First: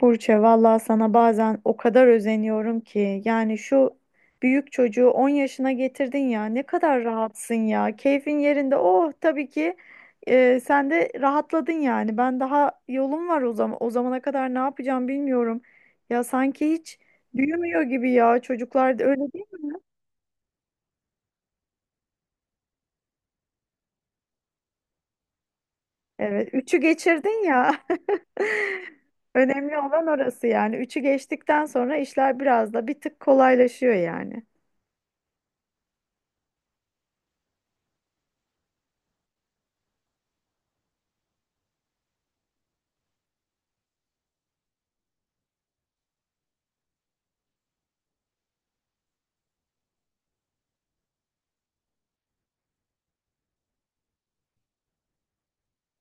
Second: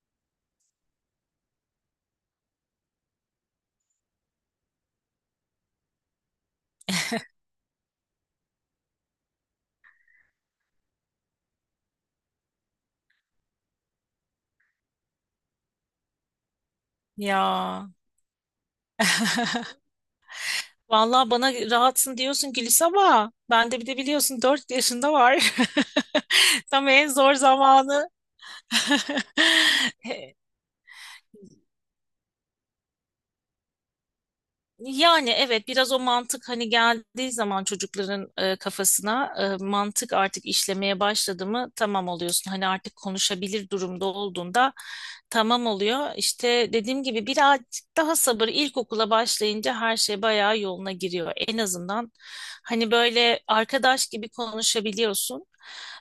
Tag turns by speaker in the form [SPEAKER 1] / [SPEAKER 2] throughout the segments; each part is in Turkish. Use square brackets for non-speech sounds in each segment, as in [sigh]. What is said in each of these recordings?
[SPEAKER 1] Burçe, vallahi sana bazen o kadar özeniyorum ki. Yani şu büyük çocuğu 10 yaşına getirdin ya. Ne kadar rahatsın ya. Keyfin yerinde. Oh, tabii ki sen de rahatladın yani. Ben daha yolum var o zaman. O zamana kadar ne yapacağım bilmiyorum. Ya sanki hiç büyümüyor
[SPEAKER 2] Ya.
[SPEAKER 1] gibi ya. Çocuklar da öyle değil mi?
[SPEAKER 2] [laughs] Vallahi bana rahatsın diyorsun Gülis ama ben de bir de biliyorsun 4 yaşında var.
[SPEAKER 1] Evet,
[SPEAKER 2] [laughs]
[SPEAKER 1] üçü
[SPEAKER 2] Tam en zor
[SPEAKER 1] geçirdin ya.
[SPEAKER 2] zamanı. [laughs]
[SPEAKER 1] [laughs] Önemli olan
[SPEAKER 2] [laughs]
[SPEAKER 1] orası yani. Üçü geçtikten sonra işler biraz da bir tık kolaylaşıyor yani.
[SPEAKER 2] Yani evet, biraz o mantık hani geldiği zaman çocukların kafasına, mantık artık işlemeye başladı mı tamam oluyorsun. Hani artık konuşabilir durumda olduğunda tamam oluyor. İşte dediğim gibi birazcık daha sabır, ilkokula başlayınca her şey bayağı yoluna giriyor. En azından hani böyle arkadaş gibi konuşabiliyorsun.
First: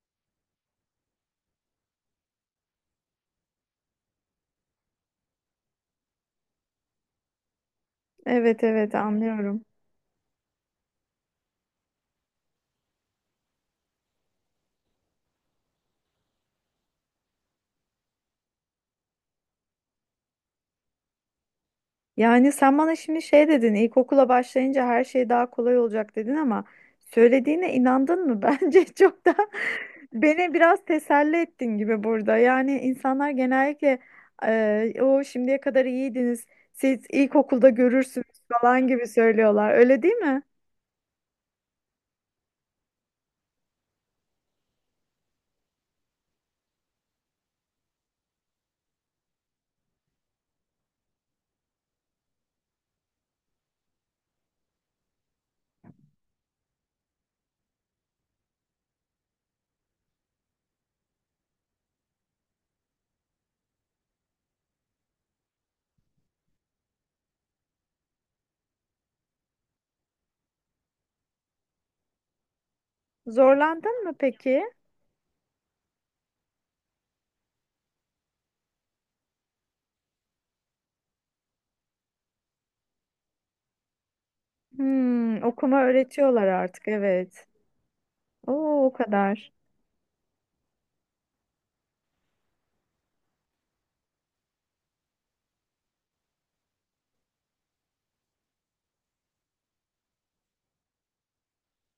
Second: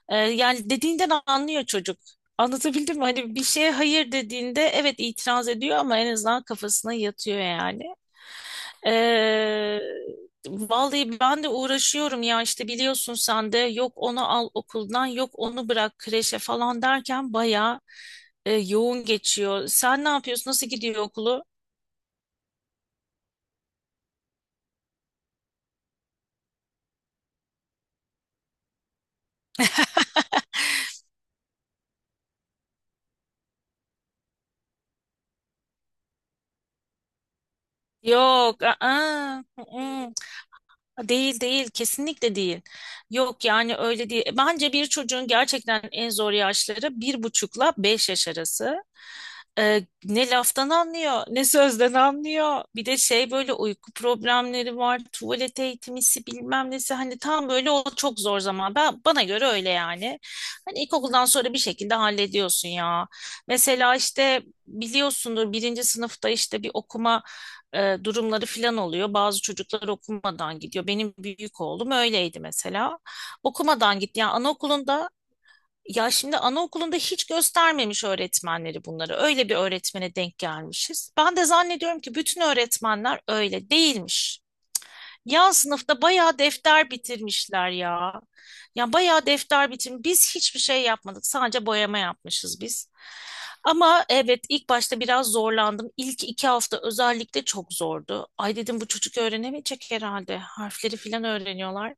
[SPEAKER 2] Yani dediğinden anlıyor çocuk. Anlatabildim mi? Hani bir şeye hayır dediğinde evet itiraz ediyor ama en azından kafasına yatıyor yani.
[SPEAKER 1] Evet evet, anlıyorum.
[SPEAKER 2] Ee, Vallahi ben de uğraşıyorum ya, işte biliyorsun sen de, yok onu al okuldan, yok onu bırak kreşe falan derken bayağı yoğun geçiyor. Sen ne yapıyorsun? Nasıl gidiyor okulu?
[SPEAKER 1] Yani sen bana şimdi şey dedin, ilkokula başlayınca her şey daha kolay olacak dedin ama söylediğine inandın mı? [laughs] Bence çok da beni biraz teselli ettin gibi burada. Yani insanlar genellikle o şimdiye kadar iyiydiniz, siz ilkokulda görürsünüz
[SPEAKER 2] Yok.
[SPEAKER 1] falan gibi
[SPEAKER 2] Aa,
[SPEAKER 1] söylüyorlar. Öyle değil mi?
[SPEAKER 2] Değil, değil, kesinlikle değil. Yok yani öyle değil. Bence bir çocuğun gerçekten en zor yaşları bir buçukla beş yaş arası. Ne laftan anlıyor ne sözden anlıyor. Bir de şey, böyle uyku problemleri var. Tuvalet eğitimisi bilmem nesi. Hani tam böyle o çok zor zaman. Ben, bana göre öyle yani. Hani ilkokuldan sonra bir şekilde hallediyorsun ya. Mesela işte biliyorsundur, birinci sınıfta işte bir okuma durumları filan oluyor. Bazı çocuklar okumadan gidiyor. Benim büyük oğlum öyleydi mesela. Okumadan
[SPEAKER 1] Zorlandın mı
[SPEAKER 2] gitti. Yani
[SPEAKER 1] peki?
[SPEAKER 2] anaokulunda, ya şimdi anaokulunda hiç göstermemiş öğretmenleri bunları. Öyle bir öğretmene denk gelmişiz. Ben de zannediyorum ki bütün öğretmenler öyle değilmiş.
[SPEAKER 1] Hmm,
[SPEAKER 2] Ya
[SPEAKER 1] okuma
[SPEAKER 2] sınıfta bayağı
[SPEAKER 1] öğretiyorlar artık,
[SPEAKER 2] defter
[SPEAKER 1] evet.
[SPEAKER 2] bitirmişler ya.
[SPEAKER 1] Oo, o
[SPEAKER 2] Ya bayağı
[SPEAKER 1] kadar.
[SPEAKER 2] defter bitirmiş. Biz hiçbir şey yapmadık. Sadece boyama yapmışız biz. Ama evet, ilk başta biraz zorlandım. İlk iki hafta özellikle çok zordu. Ay dedim, bu çocuk öğrenemeyecek herhalde. Harfleri falan öğreniyorlar.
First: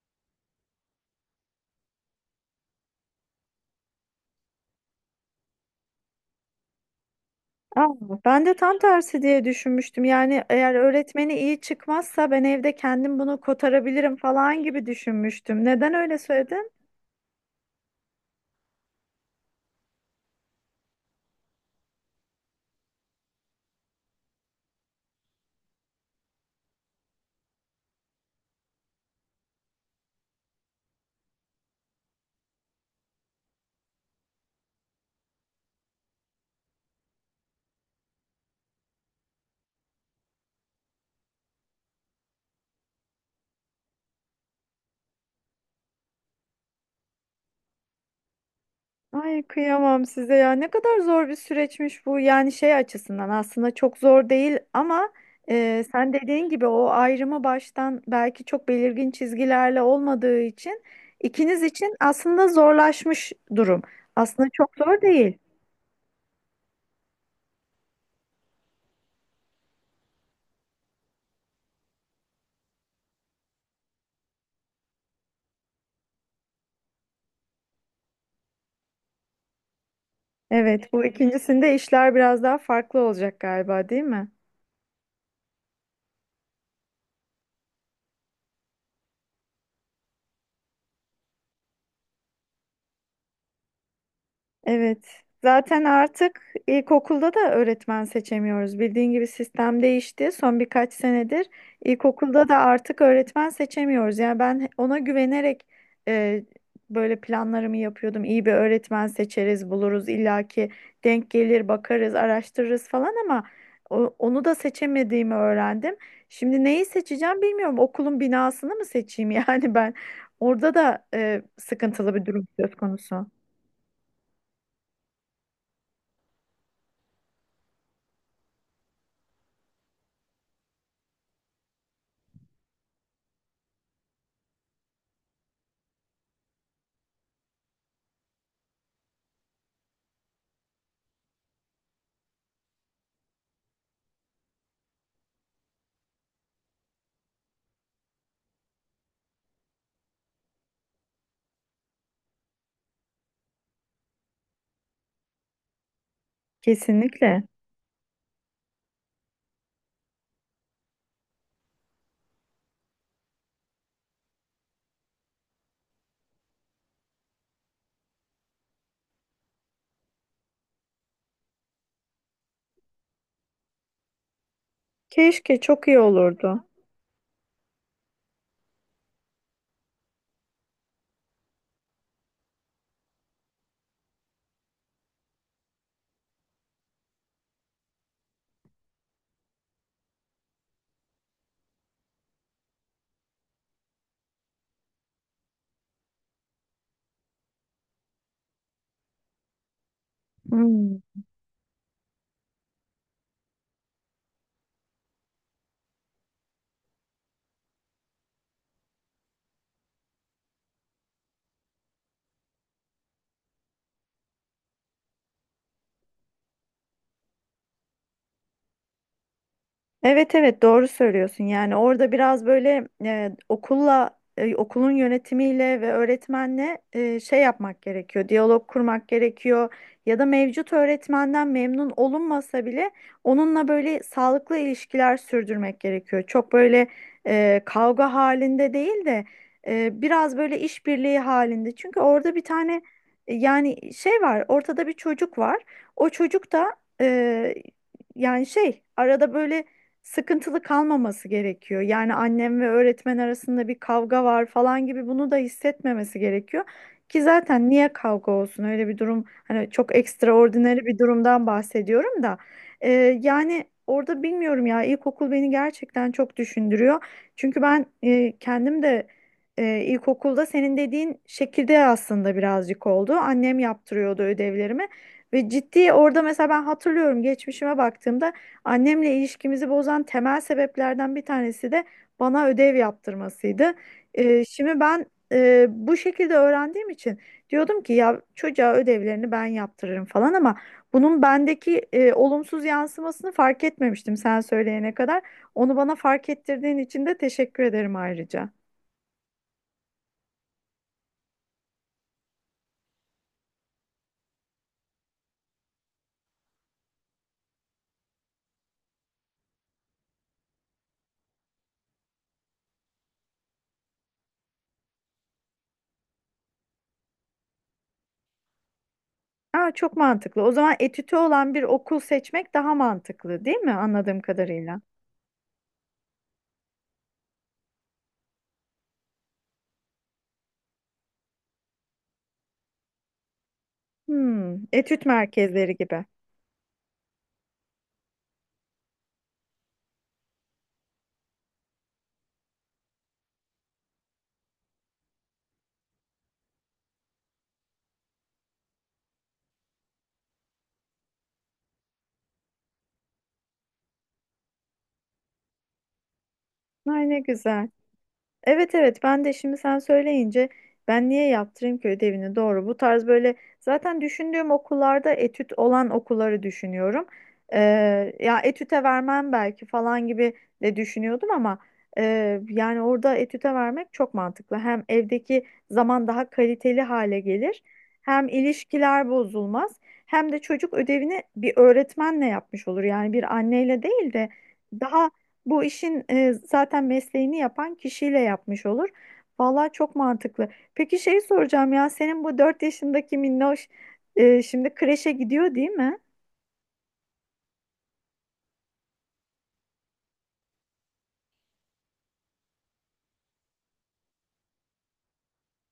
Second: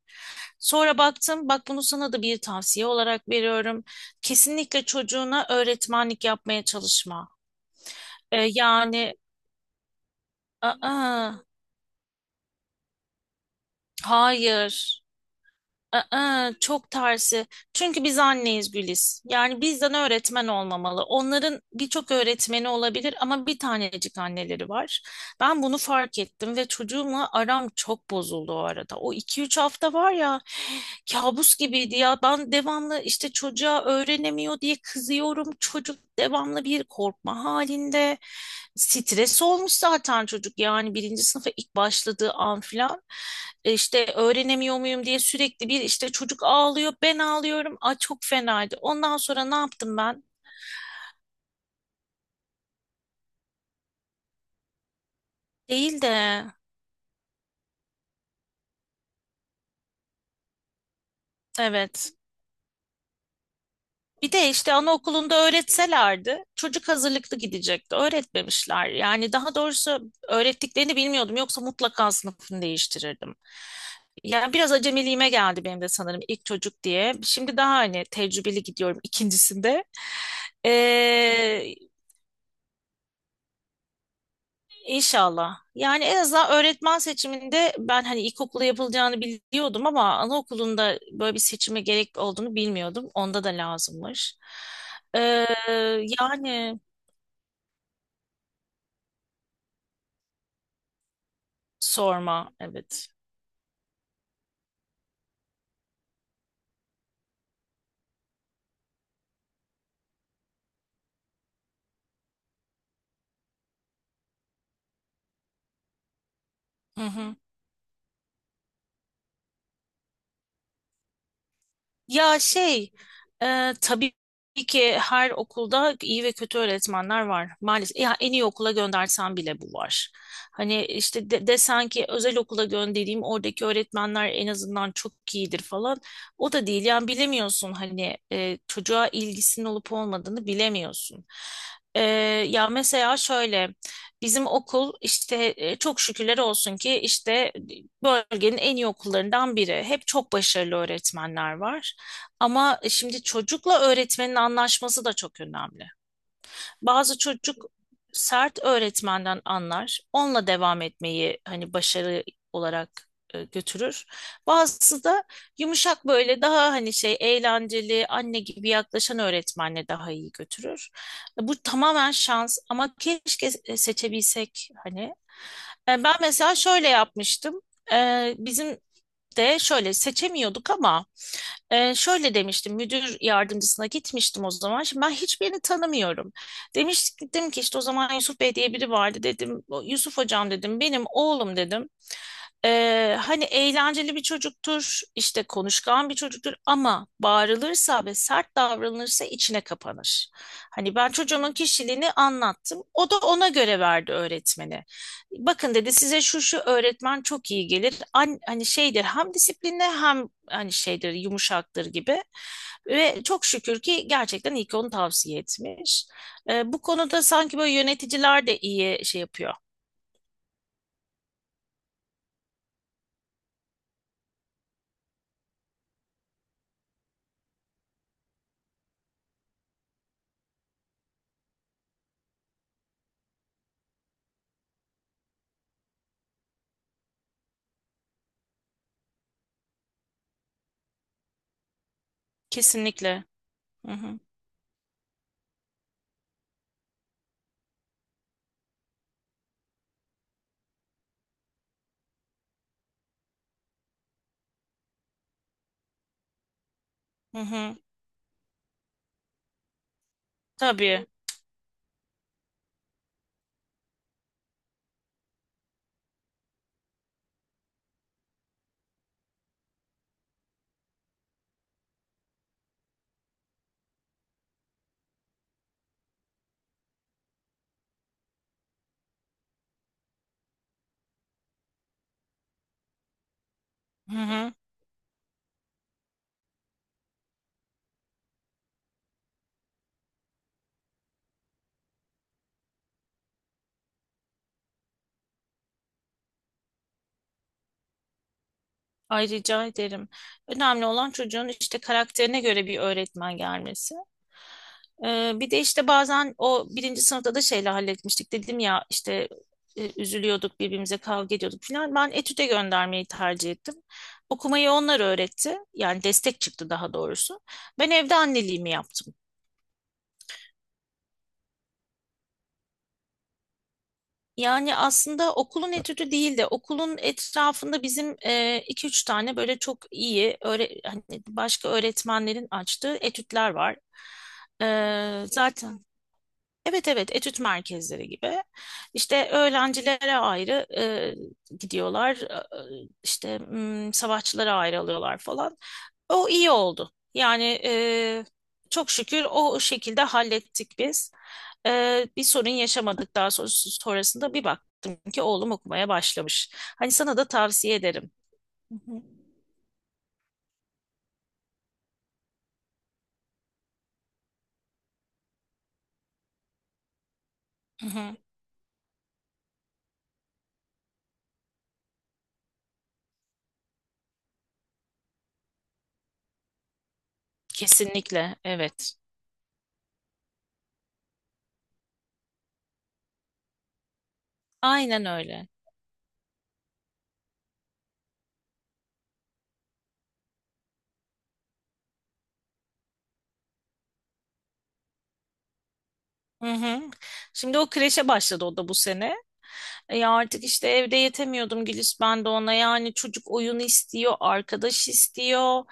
[SPEAKER 2] Sonra baktım, bak bunu sana da bir tavsiye olarak veriyorum. Kesinlikle çocuğuna öğretmenlik yapmaya çalışma.
[SPEAKER 1] Aa, ben
[SPEAKER 2] Ee,
[SPEAKER 1] de tam
[SPEAKER 2] yani
[SPEAKER 1] tersi diye düşünmüştüm. Yani eğer
[SPEAKER 2] aa,
[SPEAKER 1] öğretmeni iyi çıkmazsa ben evde kendim bunu kotarabilirim falan gibi
[SPEAKER 2] hayır.
[SPEAKER 1] düşünmüştüm. Neden öyle söyledin?
[SPEAKER 2] Çok tersi. Çünkü biz anneyiz Güliz. Yani bizden öğretmen olmamalı. Onların birçok öğretmeni olabilir ama bir tanecik anneleri var. Ben bunu fark ettim ve çocuğumla aram çok bozuldu o arada. O iki üç hafta var ya, kabus gibiydi ya. Ben devamlı işte çocuğa öğrenemiyor diye kızıyorum. Çocuk devamlı bir korkma halinde. Stres olmuş zaten çocuk, yani birinci sınıfa ilk başladığı an filan. İşte öğrenemiyor muyum diye sürekli, bir işte çocuk ağlıyor ben ağlıyorum. Ay çok fenaydı. Ondan
[SPEAKER 1] Ay,
[SPEAKER 2] sonra ne yaptım
[SPEAKER 1] kıyamam
[SPEAKER 2] ben?
[SPEAKER 1] size ya. Ne kadar zor bir süreçmiş bu. Yani şey açısından aslında çok zor değil ama
[SPEAKER 2] Değil
[SPEAKER 1] sen
[SPEAKER 2] de
[SPEAKER 1] dediğin gibi o ayrımı baştan belki çok belirgin çizgilerle olmadığı için ikiniz için
[SPEAKER 2] evet.
[SPEAKER 1] aslında zorlaşmış durum.
[SPEAKER 2] Bir
[SPEAKER 1] Aslında
[SPEAKER 2] de
[SPEAKER 1] çok
[SPEAKER 2] işte
[SPEAKER 1] zor
[SPEAKER 2] anaokulunda
[SPEAKER 1] değil.
[SPEAKER 2] öğretselerdi çocuk hazırlıklı gidecekti. Öğretmemişler. Yani daha doğrusu öğrettiklerini bilmiyordum. Yoksa mutlaka sınıfını değiştirirdim. Yani biraz acemiliğime geldi benim de sanırım ilk çocuk diye. Şimdi daha hani tecrübeli gidiyorum ikincisinde.
[SPEAKER 1] Evet, bu ikincisinde
[SPEAKER 2] Ee,
[SPEAKER 1] işler biraz daha farklı olacak galiba, değil mi?
[SPEAKER 2] inşallah. Yani en azından öğretmen seçiminde ben hani ilkokulda yapılacağını biliyordum ama anaokulunda böyle bir seçime gerek olduğunu bilmiyordum. Onda da lazımmış.
[SPEAKER 1] Evet.
[SPEAKER 2] Ee,
[SPEAKER 1] Zaten artık
[SPEAKER 2] yani
[SPEAKER 1] ilkokulda da öğretmen seçemiyoruz. Bildiğin gibi sistem değişti. Son birkaç senedir ilkokulda
[SPEAKER 2] Sorma,
[SPEAKER 1] da artık
[SPEAKER 2] evet.
[SPEAKER 1] öğretmen seçemiyoruz. Yani ben ona güvenerek e, böyle planlarımı yapıyordum. İyi bir öğretmen seçeriz, buluruz, illaki denk gelir, bakarız, araştırırız falan ama onu da seçemediğimi öğrendim. Şimdi neyi
[SPEAKER 2] Hı hı.
[SPEAKER 1] seçeceğim bilmiyorum. Okulun binasını mı seçeyim [laughs] yani ben? Orada da sıkıntılı bir
[SPEAKER 2] Ya
[SPEAKER 1] durum söz
[SPEAKER 2] şey,
[SPEAKER 1] konusu.
[SPEAKER 2] tabii ki her okulda iyi ve kötü öğretmenler var. Maalesef ya en iyi okula göndersen bile bu var. Hani işte de, desen ki özel okula göndereyim, oradaki öğretmenler en azından çok iyidir falan. O da değil yani, bilemiyorsun hani çocuğa ilgisinin olup olmadığını bilemiyorsun. E, Ya mesela şöyle, bizim okul işte, çok şükürler olsun ki işte bölgenin en iyi okullarından biri. Hep çok başarılı öğretmenler var. Ama şimdi çocukla öğretmenin anlaşması da çok önemli. Bazı
[SPEAKER 1] Kesinlikle.
[SPEAKER 2] çocuk sert öğretmenden anlar, onunla devam etmeyi hani başarı olarak götürür. Bazısı da yumuşak, böyle daha hani şey, eğlenceli anne gibi yaklaşan öğretmenle daha iyi götürür. Bu tamamen şans ama keşke seçebilsek hani.
[SPEAKER 1] Keşke çok iyi
[SPEAKER 2] Ben mesela
[SPEAKER 1] olurdu.
[SPEAKER 2] şöyle yapmıştım. Bizim de şöyle seçemiyorduk ama şöyle demiştim, müdür yardımcısına gitmiştim o zaman. Şimdi ben hiçbirini tanımıyorum. Demiştim ki işte, o zaman Yusuf Bey diye biri vardı dedim. "O Yusuf hocam dedim, benim oğlum dedim. Hani eğlenceli bir çocuktur, işte konuşkan bir çocuktur ama bağırılırsa ve sert davranılırsa içine kapanır. Hani
[SPEAKER 1] Hmm.
[SPEAKER 2] ben çocuğumun kişiliğini anlattım. O da ona göre verdi öğretmeni. Bakın dedi, size şu şu öğretmen çok iyi gelir. An- hani şeydir, hem disiplinli hem hani şeydir, yumuşaktır gibi. Ve çok şükür ki gerçekten iyi ki onu tavsiye etmiş. Bu konuda sanki böyle yöneticiler de iyi şey yapıyor.
[SPEAKER 1] Evet evet, doğru söylüyorsun. Yani orada biraz böyle okulun yönetimiyle ve öğretmenle şey yapmak gerekiyor. Diyalog kurmak gerekiyor. Ya da mevcut öğretmenden memnun olunmasa bile onunla böyle sağlıklı ilişkiler sürdürmek gerekiyor. Çok böyle kavga halinde değil de biraz böyle işbirliği halinde. Çünkü orada bir tane
[SPEAKER 2] Kesinlikle. Hı
[SPEAKER 1] yani
[SPEAKER 2] hı.
[SPEAKER 1] şey var. Ortada bir çocuk var. O çocuk da yani şey arada böyle sıkıntılı kalmaması gerekiyor. Yani annem ve öğretmen arasında bir kavga var falan gibi bunu da hissetmemesi gerekiyor. Ki
[SPEAKER 2] Hı
[SPEAKER 1] zaten
[SPEAKER 2] hı.
[SPEAKER 1] niye kavga olsun öyle bir durum, hani çok ekstraordinary bir
[SPEAKER 2] Tabii.
[SPEAKER 1] durumdan bahsediyorum da. Yani orada bilmiyorum ya, ilkokul beni gerçekten çok düşündürüyor. Çünkü ben kendim de ilkokulda senin dediğin şekilde aslında birazcık oldu. Annem yaptırıyordu ödevlerimi ve ciddi orada mesela ben hatırlıyorum, geçmişime baktığımda annemle ilişkimizi bozan temel sebeplerden bir tanesi de bana ödev yaptırmasıydı.
[SPEAKER 2] Hı hı.
[SPEAKER 1] Şimdi ben bu şekilde öğrendiğim için diyordum ki ya çocuğa ödevlerini ben yaptırırım falan ama bunun bendeki olumsuz yansımasını fark etmemiştim sen söyleyene kadar. Onu bana fark ettirdiğin için de teşekkür ederim ayrıca.
[SPEAKER 2] Ay rica ederim. Önemli olan çocuğun işte karakterine göre bir öğretmen gelmesi. Bir de işte bazen o birinci sınıfta da şeyle halletmiştik. Dedim ya işte üzülüyorduk, birbirimize kavga ediyorduk falan. Ben etüde göndermeyi tercih ettim. Okumayı onlar öğretti. Yani destek çıktı daha doğrusu. Ben evde anneliğimi yaptım.
[SPEAKER 1] Aa, çok mantıklı. O zaman etütü olan bir okul seçmek daha mantıklı, değil mi? Anladığım
[SPEAKER 2] Yani
[SPEAKER 1] kadarıyla.
[SPEAKER 2] aslında okulun etüdü değil de okulun etrafında bizim iki üç tane böyle çok iyi öğre- hani başka öğretmenlerin açtığı etütler var.
[SPEAKER 1] Hmm, etüt
[SPEAKER 2] E,
[SPEAKER 1] merkezleri
[SPEAKER 2] zaten
[SPEAKER 1] gibi.
[SPEAKER 2] Evet, evet, etüt merkezleri gibi. İşte öğrencilere ayrı gidiyorlar. İşte m, savaşçılara ayrı alıyorlar falan. O iyi oldu. Yani, çok şükür o şekilde hallettik biz. Bir sorun yaşamadık daha sonra, sonrasında bir baktım ki oğlum okumaya başlamış. Hani
[SPEAKER 1] Ay,
[SPEAKER 2] sana
[SPEAKER 1] ne
[SPEAKER 2] da
[SPEAKER 1] güzel.
[SPEAKER 2] tavsiye ederim.
[SPEAKER 1] Evet
[SPEAKER 2] Hı
[SPEAKER 1] evet,
[SPEAKER 2] hı.
[SPEAKER 1] ben de şimdi sen söyleyince ben niye yaptırayım ki ödevini, doğru, bu tarz böyle zaten düşündüğüm okullarda etüt olan okulları düşünüyorum. Ee,
[SPEAKER 2] Hı hı.
[SPEAKER 1] Ya etüte vermem belki falan gibi de düşünüyordum ama yani orada etüte vermek çok mantıklı. Hem evdeki zaman daha kaliteli hale gelir, hem
[SPEAKER 2] Kesinlikle, evet.
[SPEAKER 1] ilişkiler bozulmaz, hem de çocuk ödevini bir öğretmenle yapmış olur, yani bir anneyle değil de
[SPEAKER 2] Aynen
[SPEAKER 1] daha
[SPEAKER 2] öyle.
[SPEAKER 1] bu işin zaten mesleğini yapan kişiyle yapmış olur. Vallahi çok mantıklı. Peki şey soracağım ya, senin bu 4 yaşındaki minnoş şimdi kreşe gidiyor değil mi? [laughs]
[SPEAKER 2] Hı hı. Şimdi o kreşe başladı, o da bu sene. E ya artık işte evde yetemiyordum Gülis, ben de ona, yani çocuk oyun istiyor, arkadaş istiyor.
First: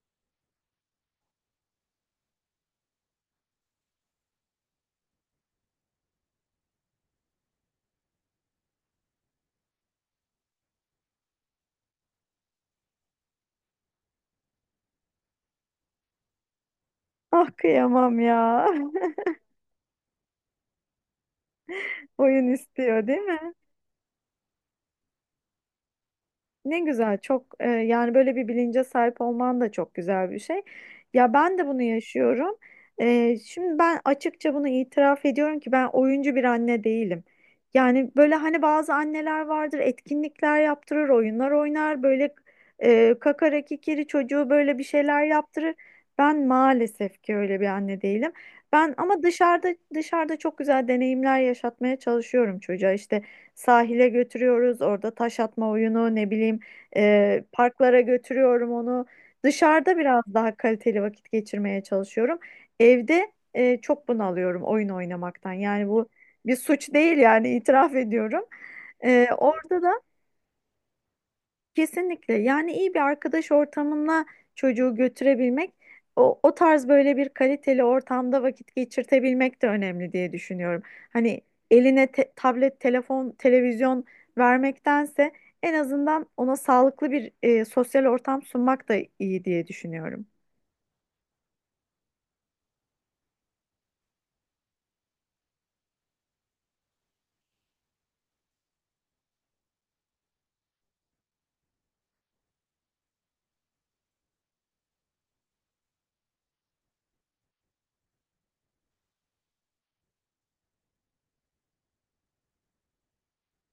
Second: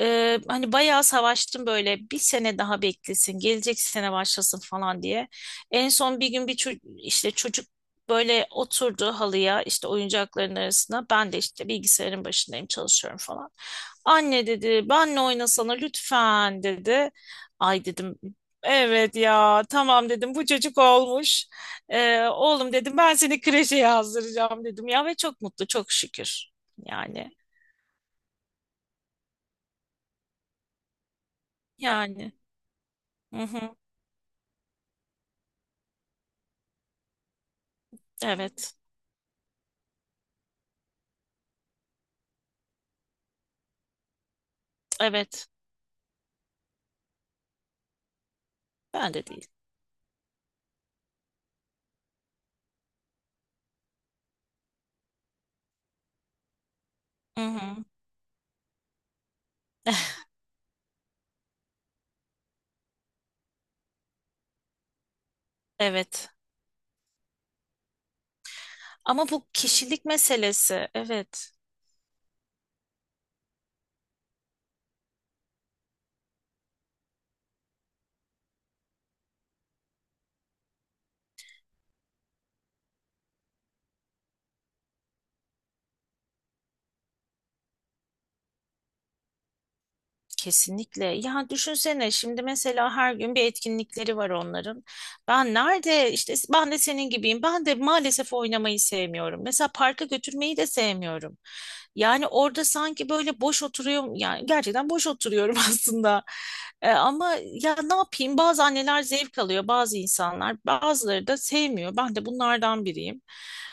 [SPEAKER 2] Hani bayağı savaştım, böyle bir sene daha beklesin, gelecek sene başlasın falan diye. En son bir gün bir ço- işte çocuk böyle oturdu halıya, işte oyuncakların arasına. Ben de işte bilgisayarın başındayım, çalışıyorum falan. Anne dedi, benle oynasana lütfen dedi.
[SPEAKER 1] Ah,
[SPEAKER 2] Ay dedim,
[SPEAKER 1] kıyamam ya.
[SPEAKER 2] evet ya, tamam dedim, bu çocuk olmuş.
[SPEAKER 1] [laughs] Oyun
[SPEAKER 2] Oğlum dedim,
[SPEAKER 1] istiyor
[SPEAKER 2] ben
[SPEAKER 1] değil
[SPEAKER 2] seni
[SPEAKER 1] mi?
[SPEAKER 2] kreşe yazdıracağım dedim ya, ve çok mutlu, çok şükür.
[SPEAKER 1] Ne güzel,
[SPEAKER 2] Yani
[SPEAKER 1] çok yani böyle bir bilince sahip olman da çok güzel bir şey. Ya ben de bunu
[SPEAKER 2] yani
[SPEAKER 1] yaşıyorum. E,
[SPEAKER 2] hı hı,
[SPEAKER 1] şimdi ben açıkça bunu itiraf ediyorum ki ben oyuncu bir anne değilim. Yani böyle hani
[SPEAKER 2] evet,
[SPEAKER 1] bazı anneler vardır, etkinlikler yaptırır, oyunlar oynar, böyle kakara kikiri çocuğu böyle bir şeyler
[SPEAKER 2] evet,
[SPEAKER 1] yaptırır. Ben maalesef ki öyle bir anne değilim. Ben
[SPEAKER 2] ben
[SPEAKER 1] ama
[SPEAKER 2] de değil.
[SPEAKER 1] dışarıda çok güzel deneyimler yaşatmaya çalışıyorum çocuğa. İşte sahile götürüyoruz. Orada taş atma oyunu, ne bileyim,
[SPEAKER 2] Hı hı,
[SPEAKER 1] parklara götürüyorum onu. Dışarıda
[SPEAKER 2] [laughs]
[SPEAKER 1] biraz daha kaliteli vakit geçirmeye çalışıyorum. Evde çok bunalıyorum oyun oynamaktan. Yani bu
[SPEAKER 2] evet
[SPEAKER 1] bir suç değil, yani itiraf ediyorum. E,
[SPEAKER 2] ama bu
[SPEAKER 1] orada da
[SPEAKER 2] kişilik meselesi, evet.
[SPEAKER 1] Kesinlikle. Yani iyi bir arkadaş ortamına çocuğu götürebilmek, o tarz böyle bir kaliteli ortamda vakit geçirtebilmek de önemli diye düşünüyorum. Hani eline tablet, telefon, televizyon vermektense en azından ona sağlıklı bir sosyal ortam sunmak da iyi diye düşünüyorum.
[SPEAKER 2] Kesinlikle. Ya düşünsene şimdi, mesela her gün bir etkinlikleri var onların. Ben nerede işte, ben de senin gibiyim. Ben de maalesef oynamayı sevmiyorum. Mesela parka götürmeyi de sevmiyorum. Yani orada sanki böyle boş oturuyorum. Yani gerçekten boş oturuyorum [laughs] aslında. Ama ya ne yapayım? Bazı anneler zevk alıyor, bazı insanlar, bazıları da sevmiyor. Ben de bunlardan biriyim.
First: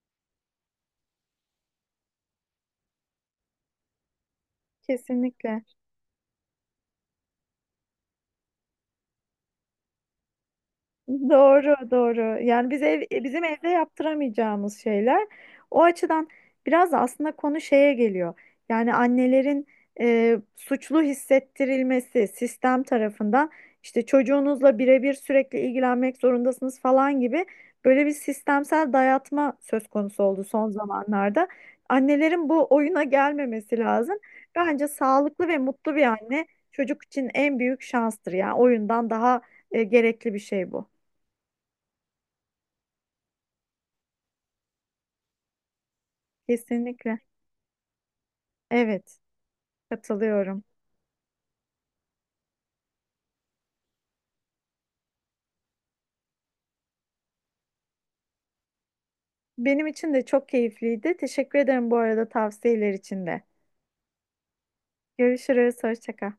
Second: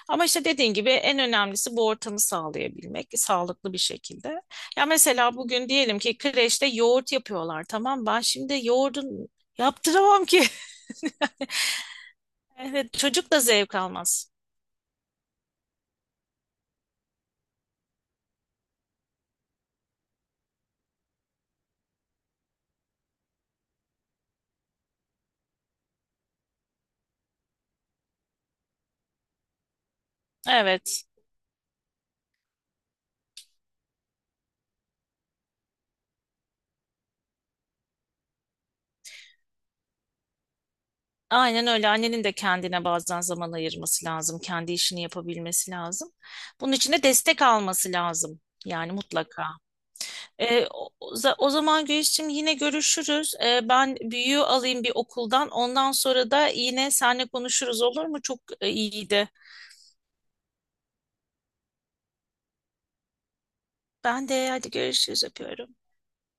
[SPEAKER 2] Ama işte dediğin gibi en önemlisi bu ortamı sağlayabilmek, sağlıklı bir şekilde. Ya mesela
[SPEAKER 1] Kesinlikle.
[SPEAKER 2] bugün diyelim ki kreşte yoğurt yapıyorlar, tamam, ben şimdi yoğurdun yaptıramam ki. [laughs]
[SPEAKER 1] Doğru, doğru. Yani
[SPEAKER 2] Evet, çocuk da
[SPEAKER 1] bizim evde
[SPEAKER 2] zevk almaz.
[SPEAKER 1] yaptıramayacağımız şeyler. O açıdan biraz da aslında konu şeye geliyor. Yani annelerin suçlu hissettirilmesi sistem tarafından, işte çocuğunuzla birebir sürekli ilgilenmek zorundasınız falan gibi böyle bir sistemsel dayatma söz konusu oldu son
[SPEAKER 2] Evet,
[SPEAKER 1] zamanlarda. Annelerin bu oyuna gelmemesi lazım. Bence sağlıklı ve mutlu bir anne çocuk için en büyük şanstır. Yani oyundan daha gerekli bir şey bu.
[SPEAKER 2] aynen öyle. Annenin de kendine bazen zaman ayırması lazım. Kendi işini yapabilmesi lazım. Bunun için de
[SPEAKER 1] Kesinlikle.
[SPEAKER 2] destek alması lazım. Yani
[SPEAKER 1] Evet,
[SPEAKER 2] mutlaka.
[SPEAKER 1] katılıyorum.
[SPEAKER 2] Ee, o, O zaman Gülsüm, yine görüşürüz. Ben büyüğü alayım bir okuldan. Ondan sonra da yine seninle konuşuruz, olur mu? Çok iyiydi.
[SPEAKER 1] Benim için de çok keyifliydi. Teşekkür ederim bu arada tavsiyeler için de.
[SPEAKER 2] Ben de hadi görüşürüz, öpüyorum.
[SPEAKER 1] Görüşürüz, hoşça kal.